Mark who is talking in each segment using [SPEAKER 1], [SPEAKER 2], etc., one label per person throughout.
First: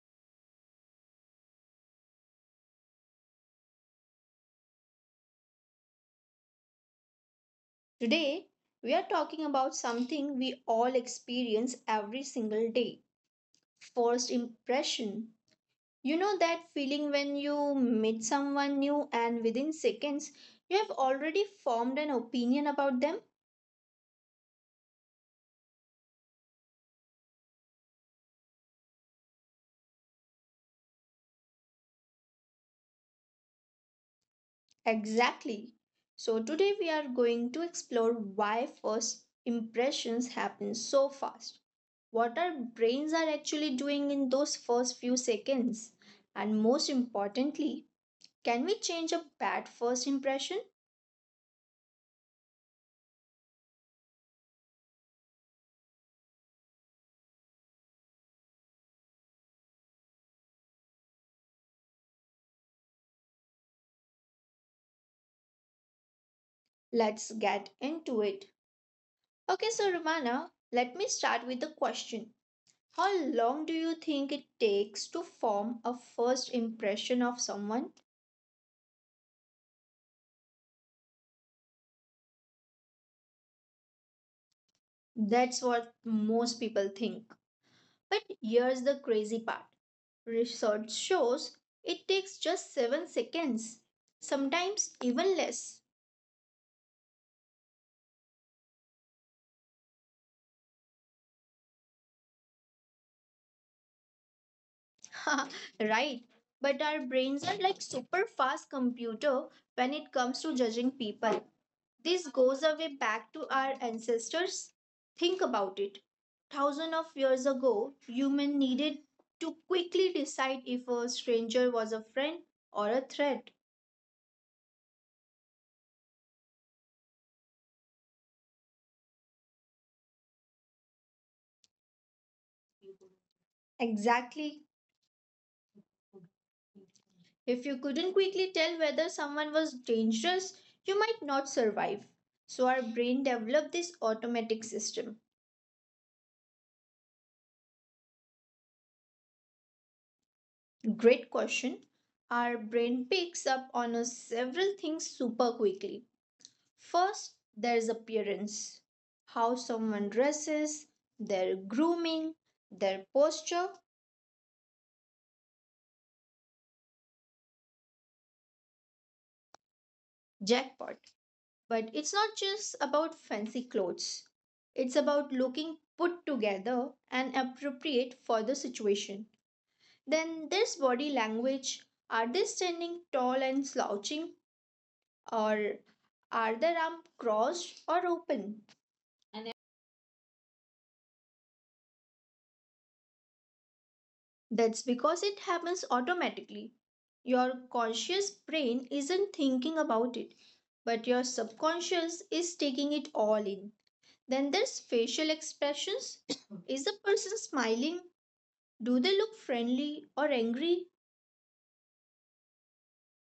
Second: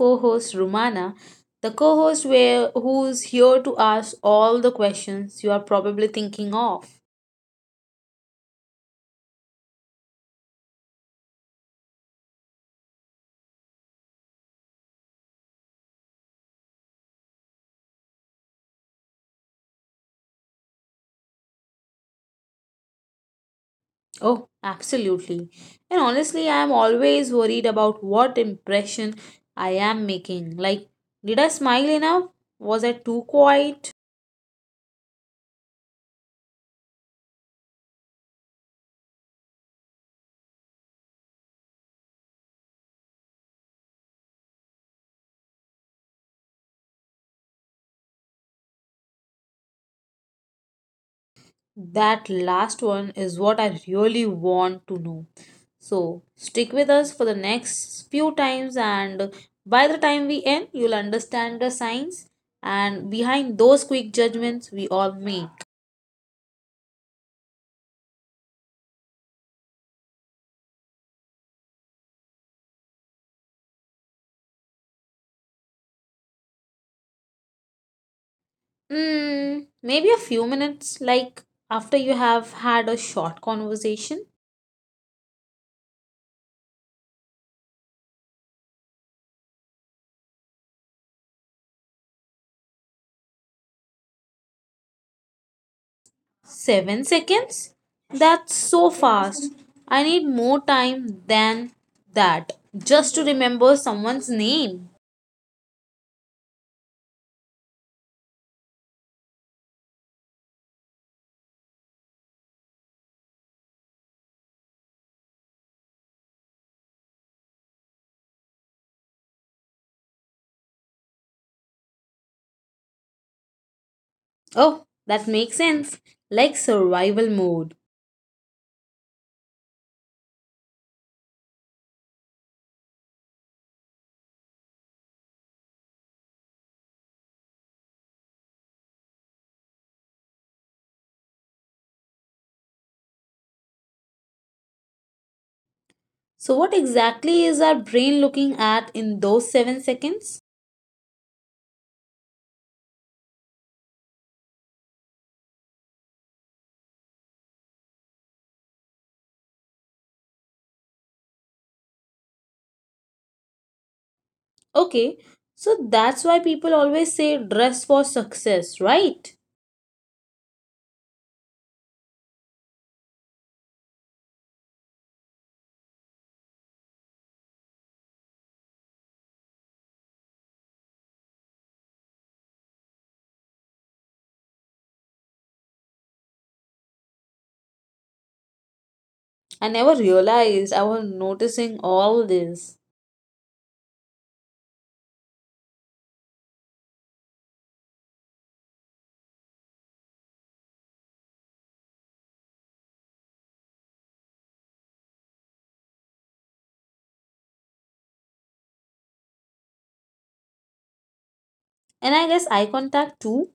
[SPEAKER 1] co host, Rumana, the co host who's here to ask all the questions you are probably thinking of.
[SPEAKER 2] Today, we are talking about something we all experience every single day, first impression. You know that feeling when you meet someone new and within seconds you have already formed an opinion about them?
[SPEAKER 1] Oh, absolutely. And honestly, I am always worried about what impression I am making. Like, did I smile enough? Was I too quiet?
[SPEAKER 2] Exactly. So today we are going to explore why first impressions happen so fast, what our brains are actually doing in those first few seconds, and most importantly, can we change a bad first impression?
[SPEAKER 1] That last one is what I really want to know. So stick with us for the next few times, and by the time we end, you'll understand the signs and behind those quick judgments we all make.
[SPEAKER 2] Let's get into it. Okay, so Ravana, let me start with the question. How long do you think it takes to form a first impression of someone?
[SPEAKER 1] Mm, maybe a few minutes, like after you have had a short conversation.
[SPEAKER 2] That's what most people think. But here's the crazy part, research shows it takes just 7 seconds, sometimes even less.
[SPEAKER 1] 7 seconds? That's so fast. I need more time than that just to remember someone's name.
[SPEAKER 2] Right? But our brains are like super fast computer when it comes to judging people. This goes away back to our ancestors. Think about it. Thousands of years ago, human needed to quickly decide if a stranger was a friend or a threat.
[SPEAKER 1] Oh, that makes sense. Like survival mode.
[SPEAKER 2] Exactly. If you couldn't quickly tell whether someone was dangerous, you might not survive. So, our brain developed this automatic system.
[SPEAKER 1] So, what exactly is our brain looking at in those 7 seconds?
[SPEAKER 2] Great question. Our brain picks up on a several things super quickly. First, there's appearance, how someone dresses, their grooming, their posture,
[SPEAKER 1] Okay, so that's why people always say dress for success, right?
[SPEAKER 2] jackpot. But it's not just about fancy clothes, it's about looking put together and appropriate for the situation. Then there's body language. Are they standing tall and slouching, or are their arms crossed or open?
[SPEAKER 1] I never realized I was noticing all this.
[SPEAKER 2] That's because it happens automatically. Your conscious brain isn't thinking about it, but your subconscious is taking it all in. Then there's facial expressions. Is the person smiling? Do they look friendly or angry?
[SPEAKER 1] And I guess eye contact too.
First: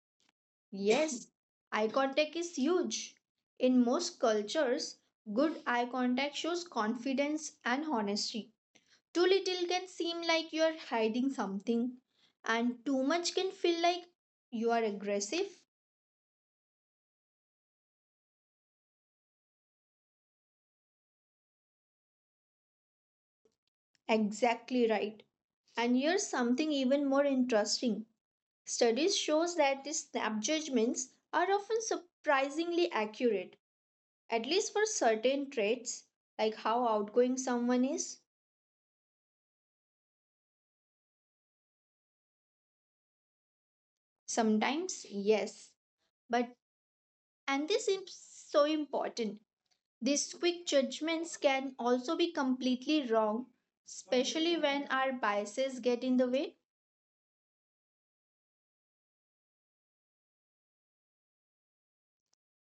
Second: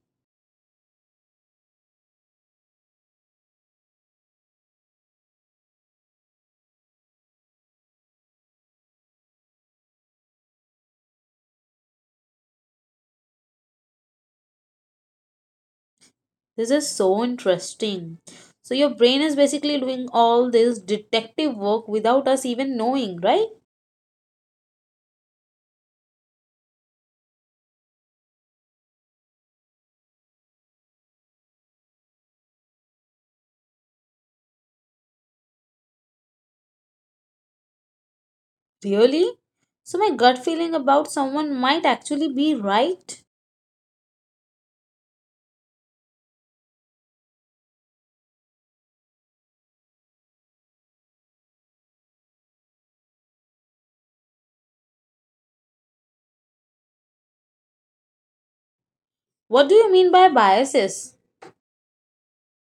[SPEAKER 2] Yes, eye contact is huge. In most cultures, good eye contact shows confidence and honesty. Too little can seem like you are hiding something, and too much can feel like you are aggressive.
[SPEAKER 1] This is so interesting. So, your brain is basically doing all this detective work without us even knowing, right?
[SPEAKER 2] Exactly right. And here's something even more interesting. Studies shows that these snap judgments are often surprisingly accurate, at least for certain traits, like how outgoing someone is.
[SPEAKER 1] Really? So, my gut feeling about someone might actually be right.
[SPEAKER 2] Sometimes, yes, but, and this is so important, these quick judgments can also be completely wrong, especially when our biases get in the way.
[SPEAKER 1] What do you mean by biases?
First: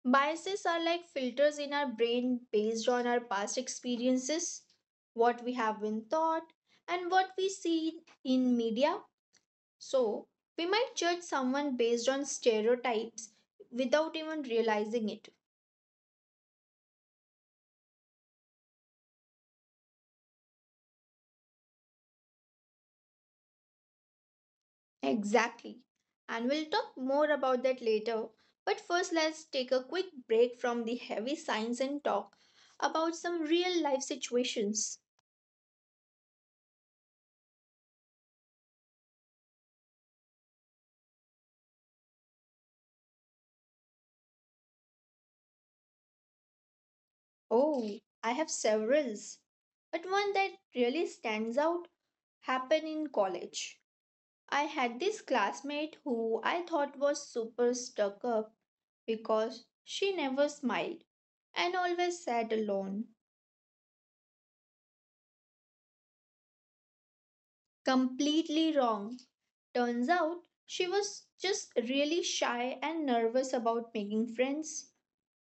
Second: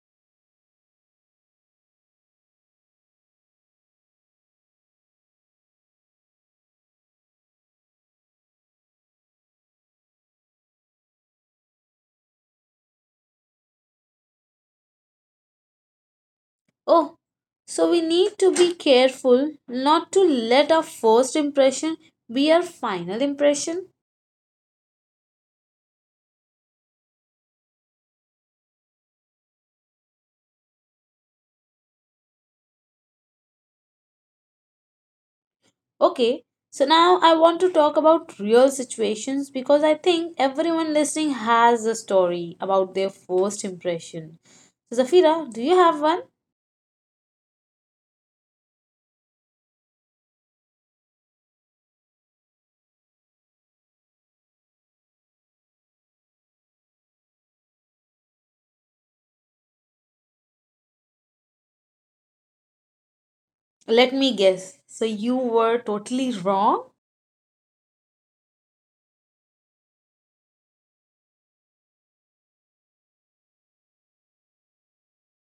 [SPEAKER 2] Biases are like filters in our brain based on our past experiences, what we have been taught, and what we see in media. So we might judge someone based on stereotypes without even realizing it.
[SPEAKER 1] Oh, so we need to be careful not to let our first impression be our final impression.
[SPEAKER 2] Exactly. And we'll talk more about that later. But first, let's take a quick break from the heavy science and talk about some real life situations.
[SPEAKER 1] Okay, so now I want to talk about real situations because I think everyone listening has a story about their first impression. So, Zafira, do you have one?
[SPEAKER 2] Oh, I have severals. But one that really stands out happened in college. I had this classmate who I thought was super stuck up because she never smiled and always sat alone.
[SPEAKER 1] Let me guess. So, you were totally wrong?
[SPEAKER 2] Completely wrong. Turns out she was just really shy and nervous about making friends.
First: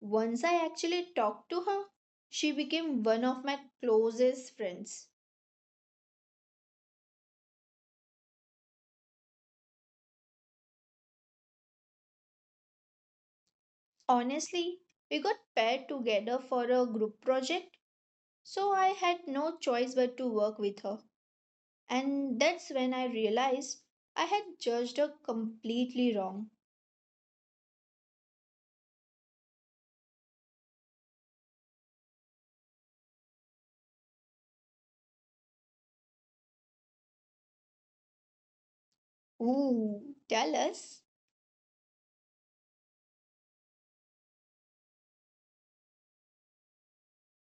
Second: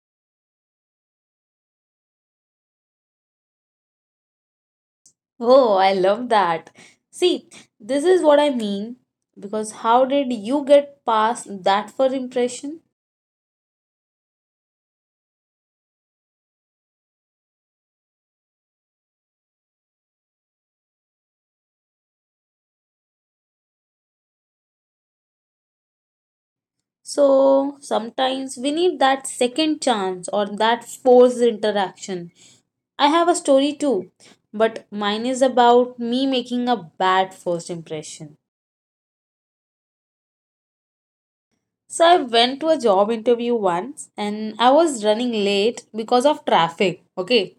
[SPEAKER 2] Once I actually talked to her, she became one of my closest friends.
[SPEAKER 1] Oh, I love that. See, this is what I mean, because how did you get past that first impression?
[SPEAKER 2] Honestly, we got paired together for a group project, so I had no choice but to work with her. And that's when I realized I had judged her completely wrong.
[SPEAKER 1] So sometimes we need that second chance or that forced interaction. I have a story too, but mine is about me making a bad first impression.
[SPEAKER 2] Ooh, tell us.
[SPEAKER 1] So I went to a job interview once and I was running late because of traffic. Okay,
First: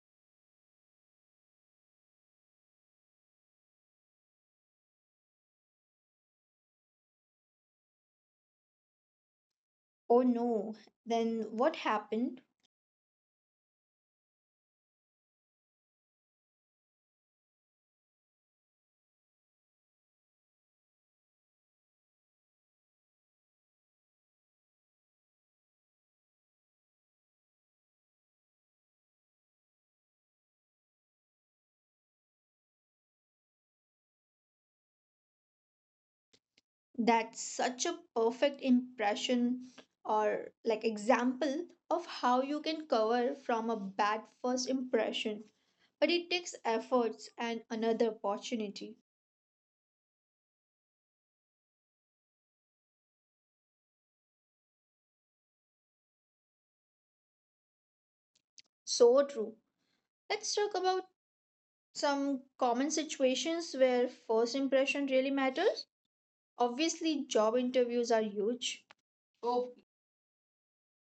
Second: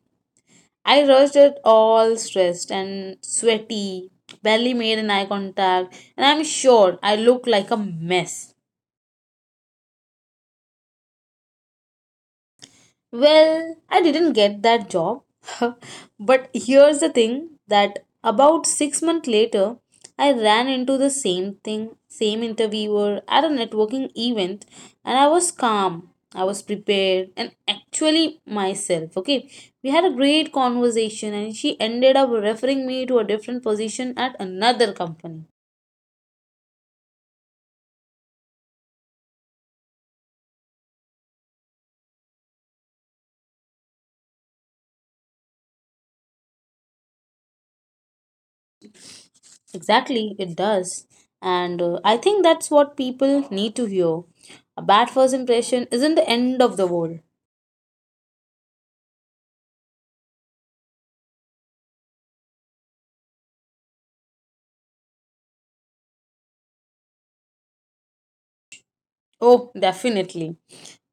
[SPEAKER 1] I rushed it all stressed and sweaty, barely made an eye contact, and I'm sure I looked like a mess.
[SPEAKER 2] Oh no, then what happened?
[SPEAKER 1] Well, I didn't get that job. But here's the thing, that about 6 months later, I ran into the same thing, same interviewer at a networking event, and I was calm, I was prepared, and actually myself. Okay, we had a great conversation, and she ended up referring me to a different position at another company.
[SPEAKER 2] That's such a perfect impression, or like example of how you can cover from a bad first impression. But it takes efforts and another opportunity.
[SPEAKER 1] Exactly, it does. And I think that's what people need to hear. A bad first impression isn't the end of the world.
[SPEAKER 2] So true. Let's talk about some common situations where first impression really matters. Obviously, job interviews are huge. Oh,
[SPEAKER 1] Oh, definitely.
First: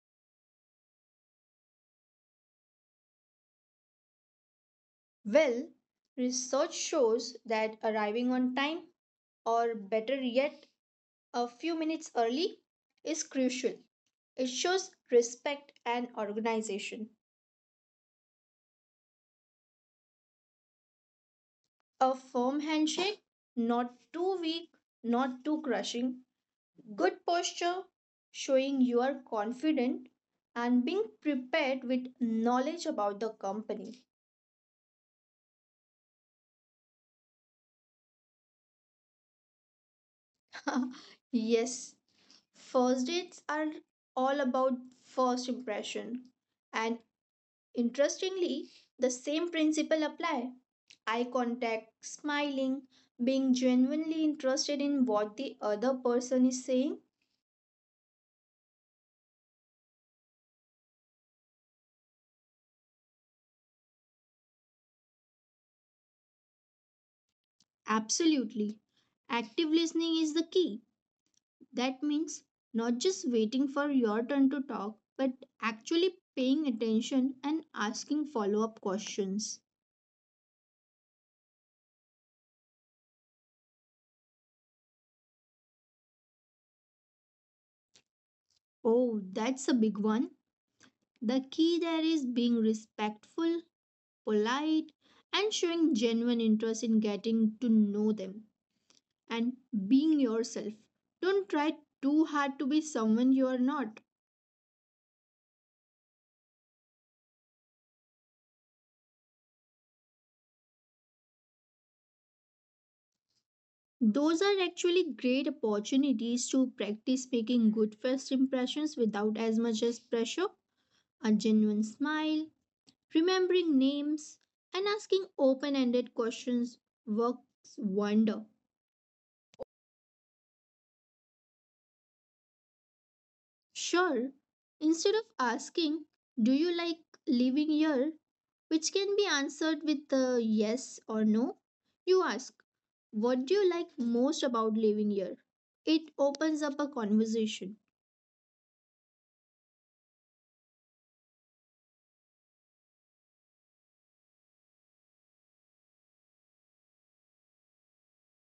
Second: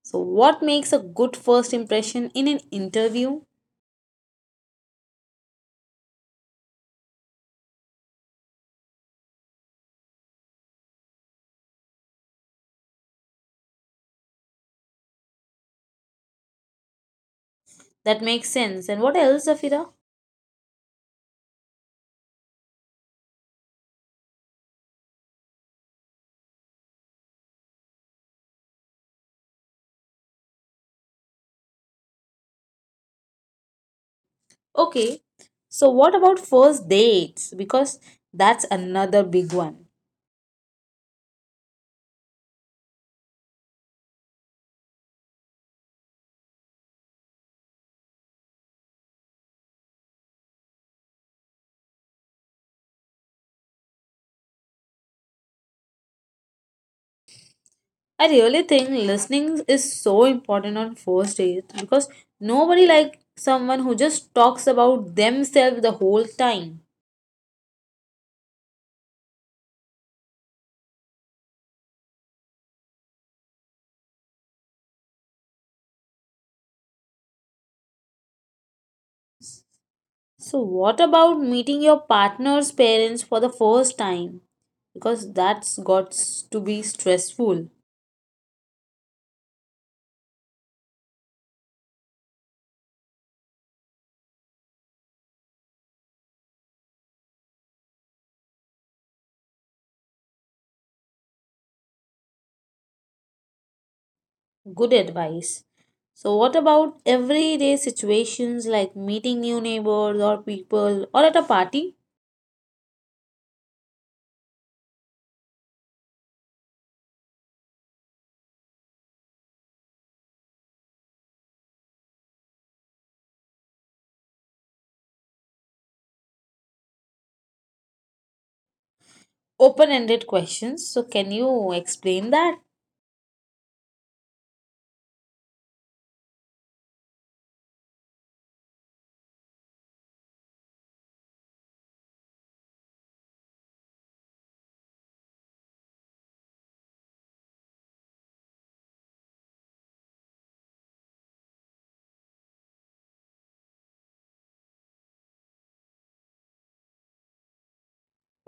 [SPEAKER 1] So, what makes a good first impression in an interview?
[SPEAKER 2] well, research shows that arriving on time, or better yet, a few minutes early is crucial. It shows respect and organization.
[SPEAKER 1] That makes sense. And what else, Zafira?
[SPEAKER 2] A firm handshake, not too weak, not too crushing. Good posture, showing you are confident and being prepared with knowledge about the company.
[SPEAKER 1] Okay, so what about first dates? Because that's another big one.
[SPEAKER 2] Yes, first dates are all about first impression. And interestingly, the same principle apply. Eye contact, smiling, being genuinely interested in what the other person is saying.
[SPEAKER 1] I really think listening is so important on first dates because nobody likes someone who just talks about themselves the whole time.
[SPEAKER 2] Absolutely. Active listening is the key. That means not just waiting for your turn to talk, but actually paying attention and asking follow up questions.
[SPEAKER 1] So, what about meeting your partner's parents for the first time? Because that's got to be stressful.
[SPEAKER 2] Oh, that's a big one. The key there is being respectful, polite, and showing genuine interest in getting to know them. And being yourself. Don't try too hard to be someone you are not.
[SPEAKER 1] Good advice. So, what about everyday situations like meeting new neighbors or people or at a party?
[SPEAKER 2] Those are actually great opportunities to practice making good first impressions without as much as pressure. A genuine smile, remembering names, and asking open ended questions works wonder.
[SPEAKER 1] Open ended questions. So, can you explain that?
[SPEAKER 2] Sure, instead of asking, "Do you like living here?" which can be answered with a yes or no. You ask, "What do you like most about living here?" It opens up a conversation.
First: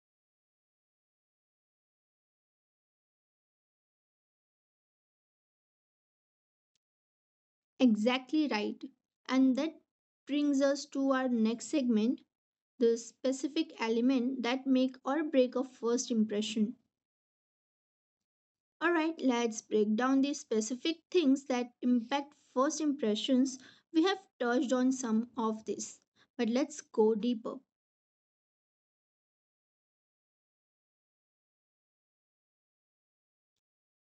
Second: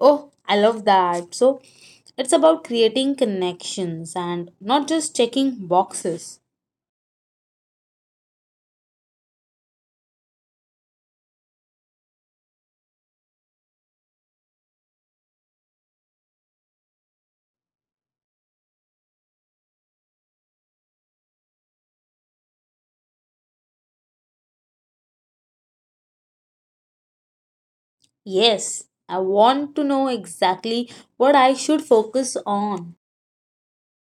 [SPEAKER 1] Oh, I love that. So, it's about creating connections and not just checking boxes.
[SPEAKER 2] Exactly right. And that brings us to our next segment, the specific element that make or break a first impression. Alright, let's break down the specific things that impact first impressions. We have touched on some of this, but let's go deeper.
[SPEAKER 1] Yes, I want to know exactly what I should focus on.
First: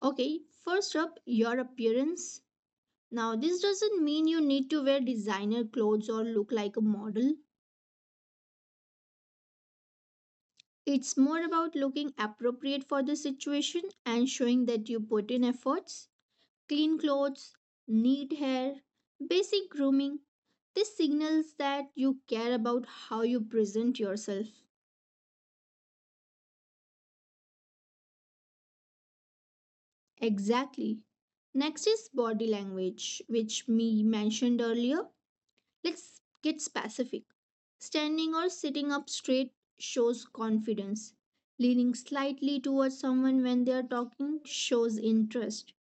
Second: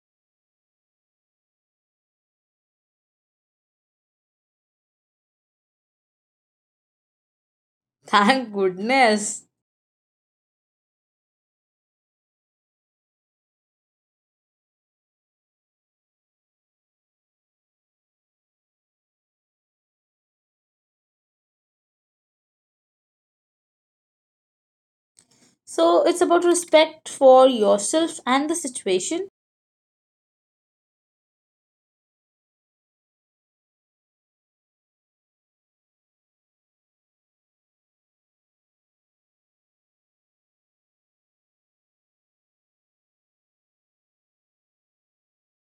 [SPEAKER 2] Okay, first up, your appearance. Now, this doesn't mean you need to wear designer clothes or look like a model.
[SPEAKER 1] Thank goodness.
[SPEAKER 2] It's more about looking appropriate for the situation and showing that you put in efforts. Clean clothes, neat hair, basic grooming. This signals that you care about how you present yourself.
[SPEAKER 1] So it's about respect for yourself and the situation.
[SPEAKER 2] Exactly. Next is body language, which me mentioned earlier. Let's get specific. Standing or sitting up straight shows confidence. Leaning slightly towards someone when they are talking shows interest.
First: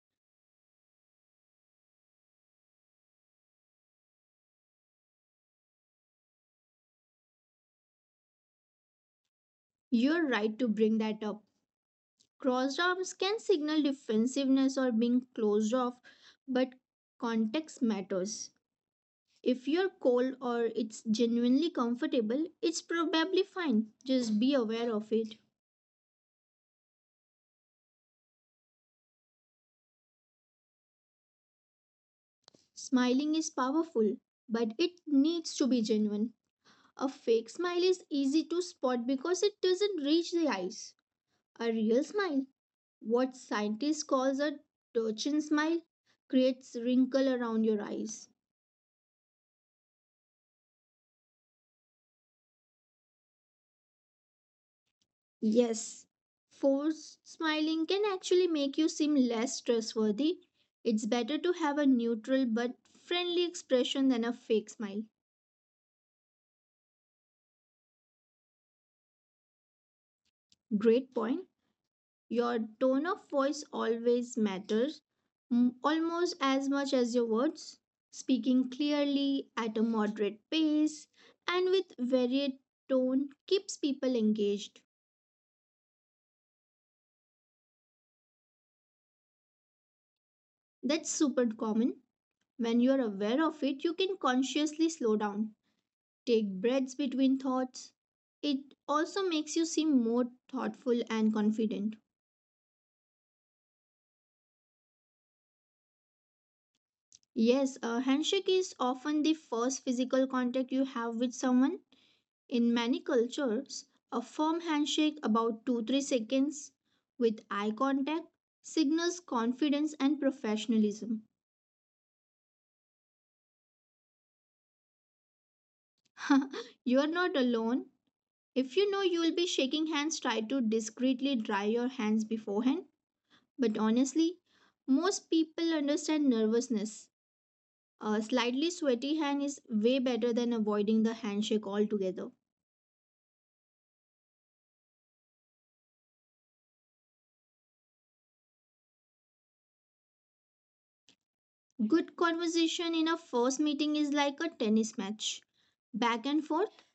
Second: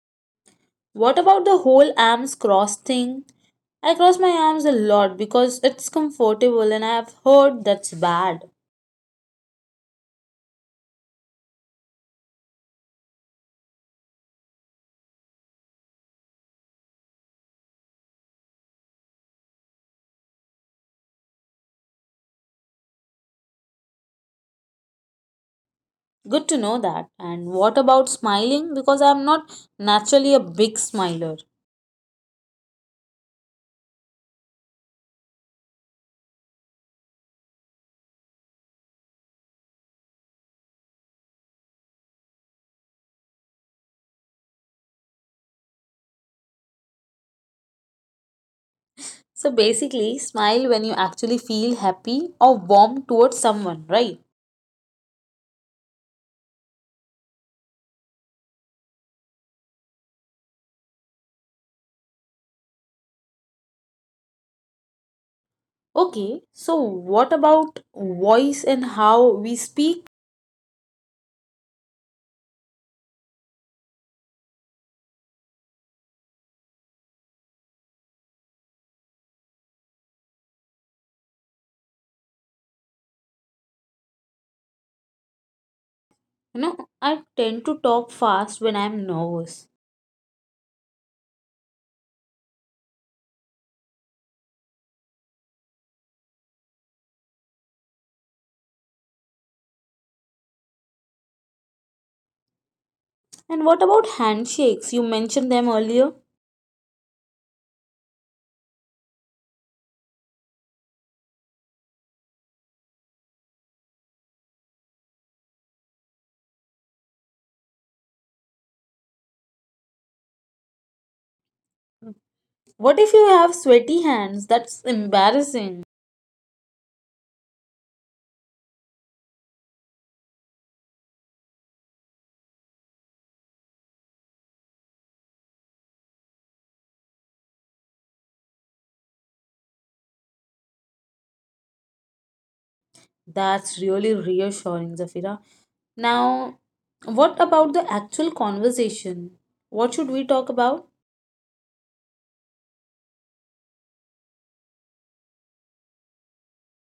[SPEAKER 1] What about the whole arms cross thing? I cross my arms a lot because it's comfortable and I've heard that's bad.
[SPEAKER 2] You're right to bring that up. Crossed arms can signal defensiveness or being closed off, but context matters. If you're cold or it's genuinely comfortable, it's probably fine. Just be aware of it.
[SPEAKER 1] Good to know that. And what about smiling? Because I'm not naturally a big smiler.
[SPEAKER 2] Smiling is powerful, but it needs to be genuine. A fake smile is easy to spot because it doesn't reach the eyes. A real smile, what scientists calls a Turchin smile, creates wrinkle around your eyes.
[SPEAKER 1] So basically, smile when you actually feel happy or warm towards someone, right?
[SPEAKER 2] Yes, forced smiling can actually make you seem less trustworthy. It's better to have a neutral but friendly expression than a fake smile.
[SPEAKER 1] Okay, so what about voice and how we speak?
[SPEAKER 2] Great point. Your tone of voice always matters, almost as much as your words. Speaking clearly, at a moderate pace, and with varied tone keeps people engaged.
[SPEAKER 1] You know, I tend to talk fast when I'm nervous.
[SPEAKER 2] That's super common. When you're aware of it, you can consciously slow down, take breaths between thoughts. It also makes you seem more thoughtful and confident.
[SPEAKER 1] And what about handshakes? You mentioned them earlier.
[SPEAKER 2] Yes, a handshake is often the first physical contact you have with someone. In many cultures, a firm handshake about 2 3 seconds with eye contact signals confidence and professionalism.
[SPEAKER 1] What if you have sweaty hands? That's embarrassing.
[SPEAKER 2] You're not alone. If you know you'll be shaking hands, try to discreetly dry your hands beforehand. But honestly, most people understand nervousness. A slightly sweaty hand is way better than avoiding the handshake altogether.
[SPEAKER 1] That's really reassuring, Zafira. Now, what about the actual conversation? What should we talk about?
[SPEAKER 2] Good conversation in a first meeting is like a tennis match, back and forth.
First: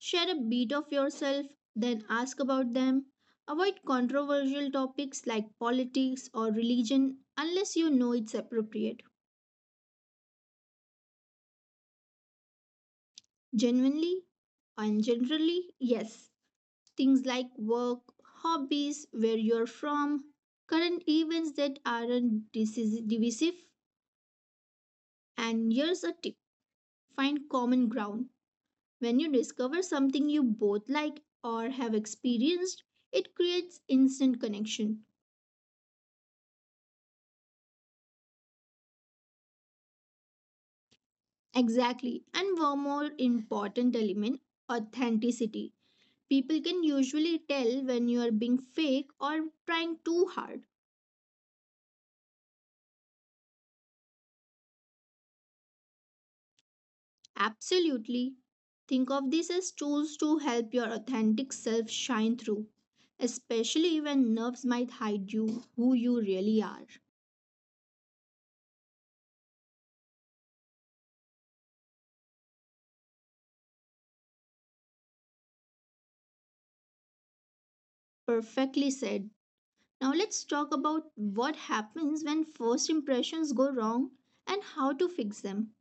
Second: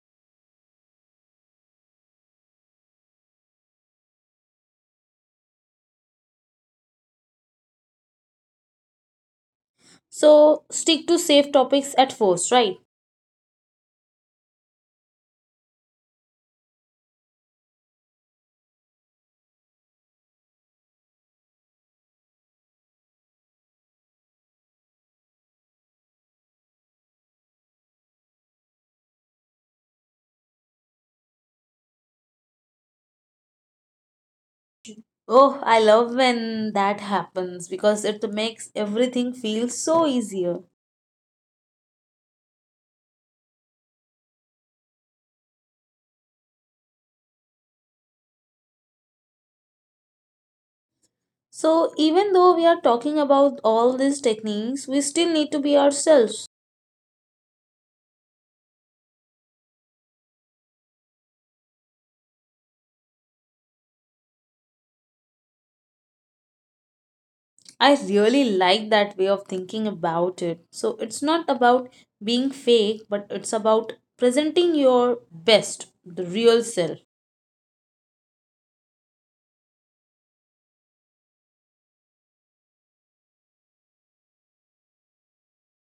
[SPEAKER 2] Share a bit of yourself, then ask about them. Avoid controversial topics like politics or religion unless you know it's appropriate.
[SPEAKER 1] So, stick to safe topics at first, right?
[SPEAKER 2] Genuinely and generally, yes. Things like work, hobbies, where you're from, current events that aren't disis- divisive. And here's a tip, find common ground. When you discover something you both like or have experienced, it creates instant connection.
[SPEAKER 1] Oh, I love when that happens because it makes everything feel so easier.
[SPEAKER 2] Exactly. And one more important element, authenticity. People can usually tell when you are being fake or trying too hard.
[SPEAKER 1] So, even though we are talking about all these techniques, we still need to be ourselves.
[SPEAKER 2] Absolutely. Think of this as tools to help your authentic self shine through, especially when nerves might hide you who you really are.
[SPEAKER 1] I really like that way of thinking about it. So, it's not about being fake, but it's about presenting your best, the real self.
[SPEAKER 2] Perfectly said. Now let's talk about what happens when first impressions go wrong and how to fix them.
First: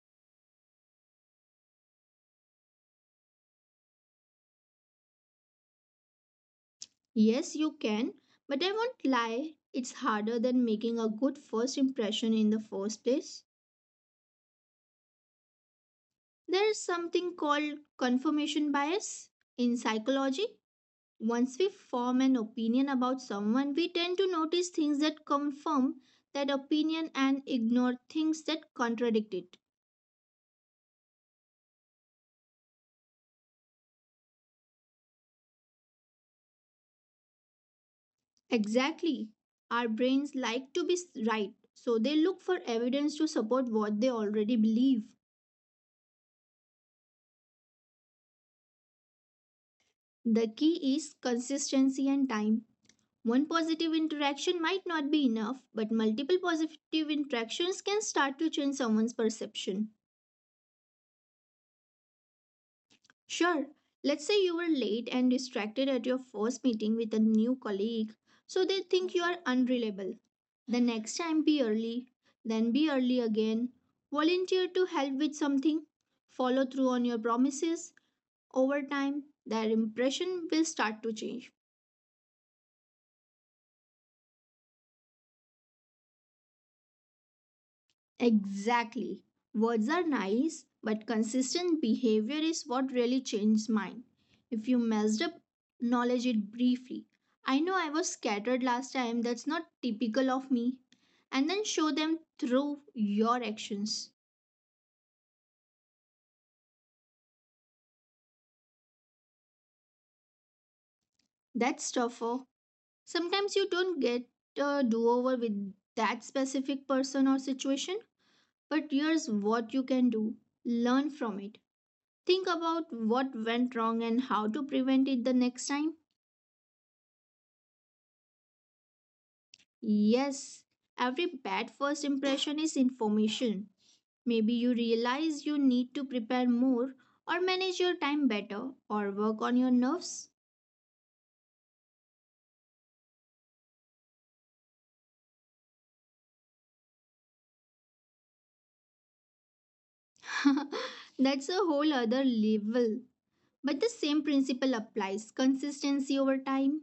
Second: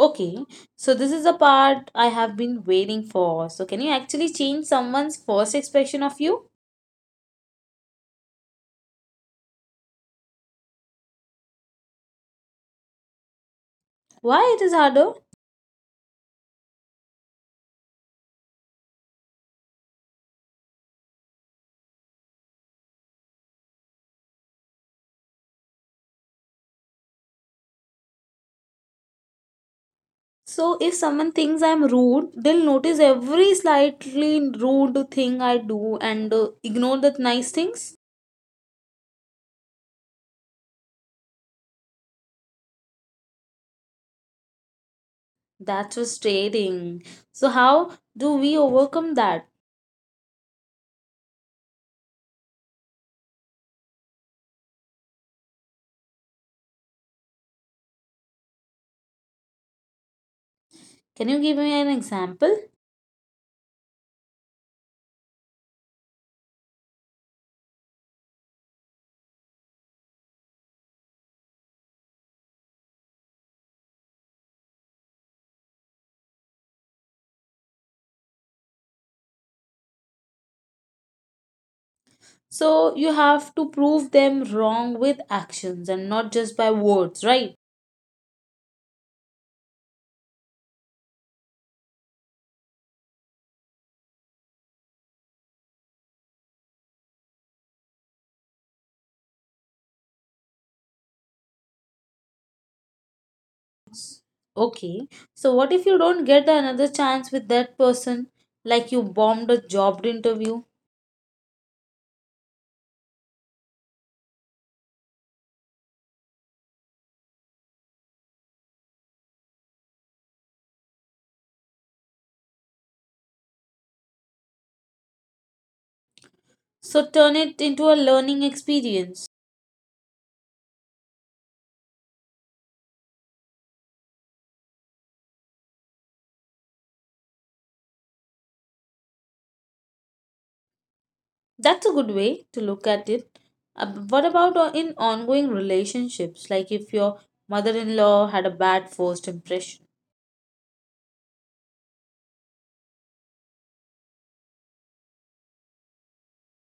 [SPEAKER 1] Okay, so this is the part I have been waiting for. So, can you actually change someone's first expression of you?
[SPEAKER 2] Yes, you can, but I won't lie, it's harder than making a good first impression in the first place.
[SPEAKER 1] Why it is harder?
[SPEAKER 2] There is something called confirmation bias in psychology. Once we form an opinion about someone, we tend to notice things that confirm that opinion and ignore things that contradict it.
[SPEAKER 1] So if someone thinks I'm rude, they'll notice every slightly rude thing I do and ignore the nice things.
[SPEAKER 2] Exactly. Our brains like to be s- right, so they look for evidence to support what they already believe.
[SPEAKER 1] That's frustrating. So how do we overcome that?
[SPEAKER 2] The key is consistency and time. One positive interaction might not be enough, but multiple positive interactions can start to change someone's perception.
[SPEAKER 1] Can you give me an example?
[SPEAKER 2] Sure, let's say you were late and distracted at your first meeting with a new colleague, so they think you are unreliable. The next time, be early, then be early again. Volunteer to help with something, follow through on your promises. Over time, their impression will start to change.
[SPEAKER 1] So you have to prove them wrong with actions and not just by words, right?
[SPEAKER 2] Exactly. Words are nice, but consistent behavior is what really changed mine. If you messed up, acknowledge it briefly. I know I was scattered last time, that's not typical of me. And then show them through your actions.
[SPEAKER 1] S- Okay. So what if you don't get another chance with that person? Like you bombed a job interview.
[SPEAKER 2] That's tougher. Sometimes you don't get a do over with that specific person or situation, but here's what you can do, learn from it. Think about what went wrong and how to prevent it the next time.
[SPEAKER 1] So turn it into a learning experience.
[SPEAKER 2] Yes, every bad first impression is information. Maybe you realize you need to prepare more, or manage your time better, or work on your nerves.
[SPEAKER 1] That's a good way to look at it. But what about in ongoing relationships? Like if your mother in law had a bad first impression.
[SPEAKER 2] That's a whole other level. But the same principle applies consistency over time.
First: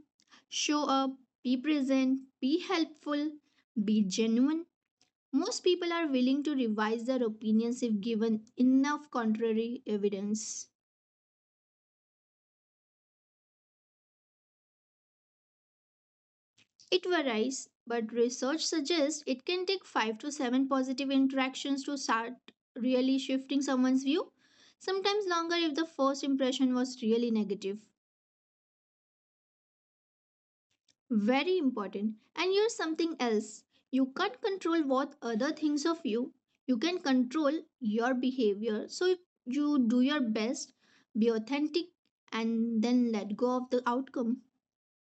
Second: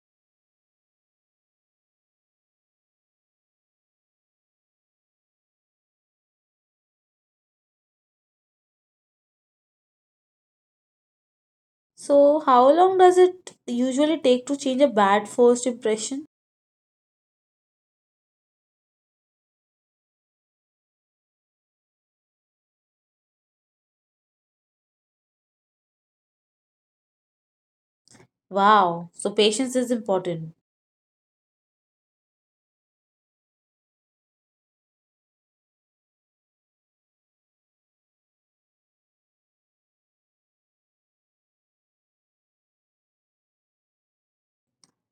[SPEAKER 2] Show up, be present, be helpful, be genuine. Most people are willing to revise their opinions if given enough contrary evidence.
[SPEAKER 1] So, how long does it usually take to change a bad first impression?
[SPEAKER 2] It varies, but research suggests it can take 5 to 7 positive interactions to start really shifting someone's view, sometimes longer if the first impression was really negative.
[SPEAKER 1] Wow, so patience is important.
[SPEAKER 2] Very important. And here's something else, you can't control what other thinks of you, you can control your behavior. So if you do your best, be authentic, and then let go of the outcome.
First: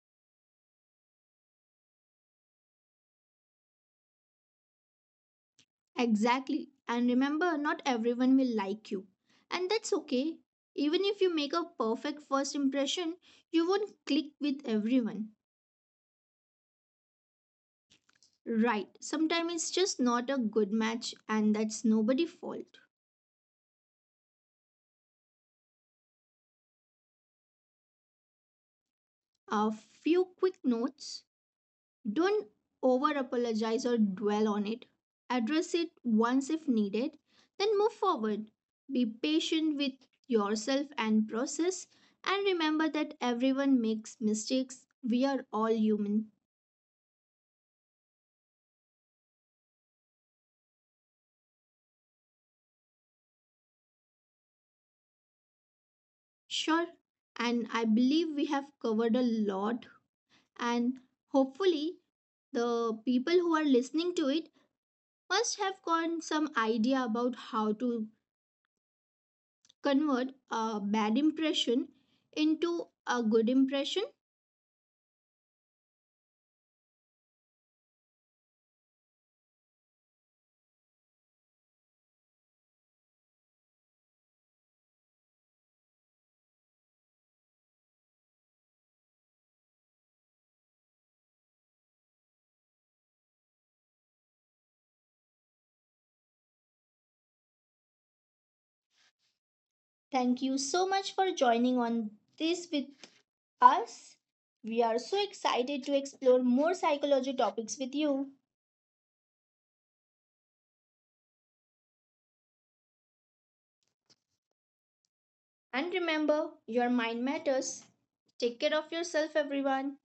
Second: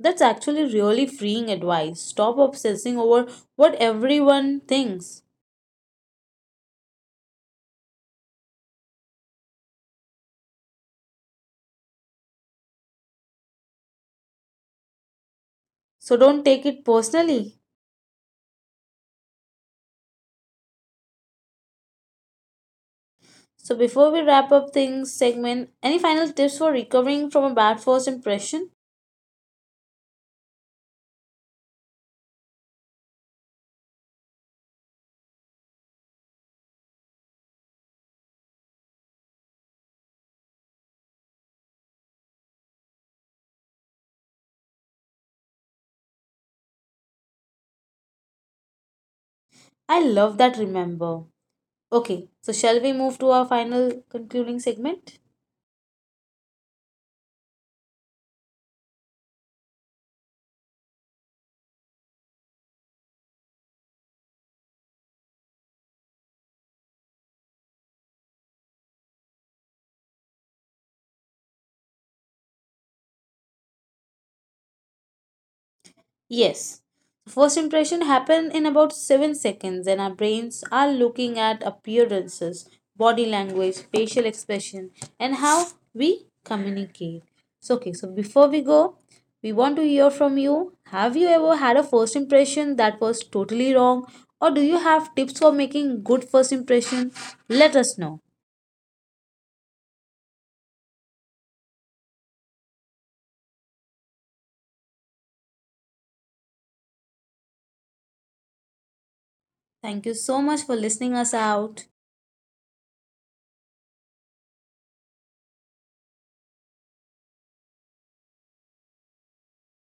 [SPEAKER 1] That's actually really freeing advice. Stop obsessing over what everyone thinks.
[SPEAKER 2] Exactly. And remember, not everyone will like you. And that's okay. Even if you make a perfect first impression, you won't click with everyone.
[SPEAKER 1] So, don't take it personally.
[SPEAKER 2] Right. Sometimes it's just not a good match, and that's nobody's fault.
[SPEAKER 1] So, before we wrap up things segment, any final tips for recovering from a bad first impression?
[SPEAKER 2] A few quick notes. Don't over apologize or dwell on it. Address it once if needed, then move forward. Be patient with yourself and process, and remember that everyone makes mistakes. We are all human.
[SPEAKER 1] I love that remember. Okay, so shall we move to our final concluding segment?
[SPEAKER 2] Sure, and I believe we have covered a lot, and hopefully, the people who are listening to it must have gotten some idea about how to convert a bad impression into a good impression.
[SPEAKER 1] Yes. So first impression happen in about 7 seconds and our brains are looking at appearances, body language, facial expression and how we communicate. So okay, so before we go, we want to hear from you. Have you ever had a first impression that was totally wrong or do you have tips for making good first impression? Let us know.
[SPEAKER 2] Thank you so much for joining on this with us. We are so excited to explore more psychology topics with you.
[SPEAKER 1] Thank you so much for listening us out.
[SPEAKER 2] And remember, your mind matters. Take care of yourself, everyone.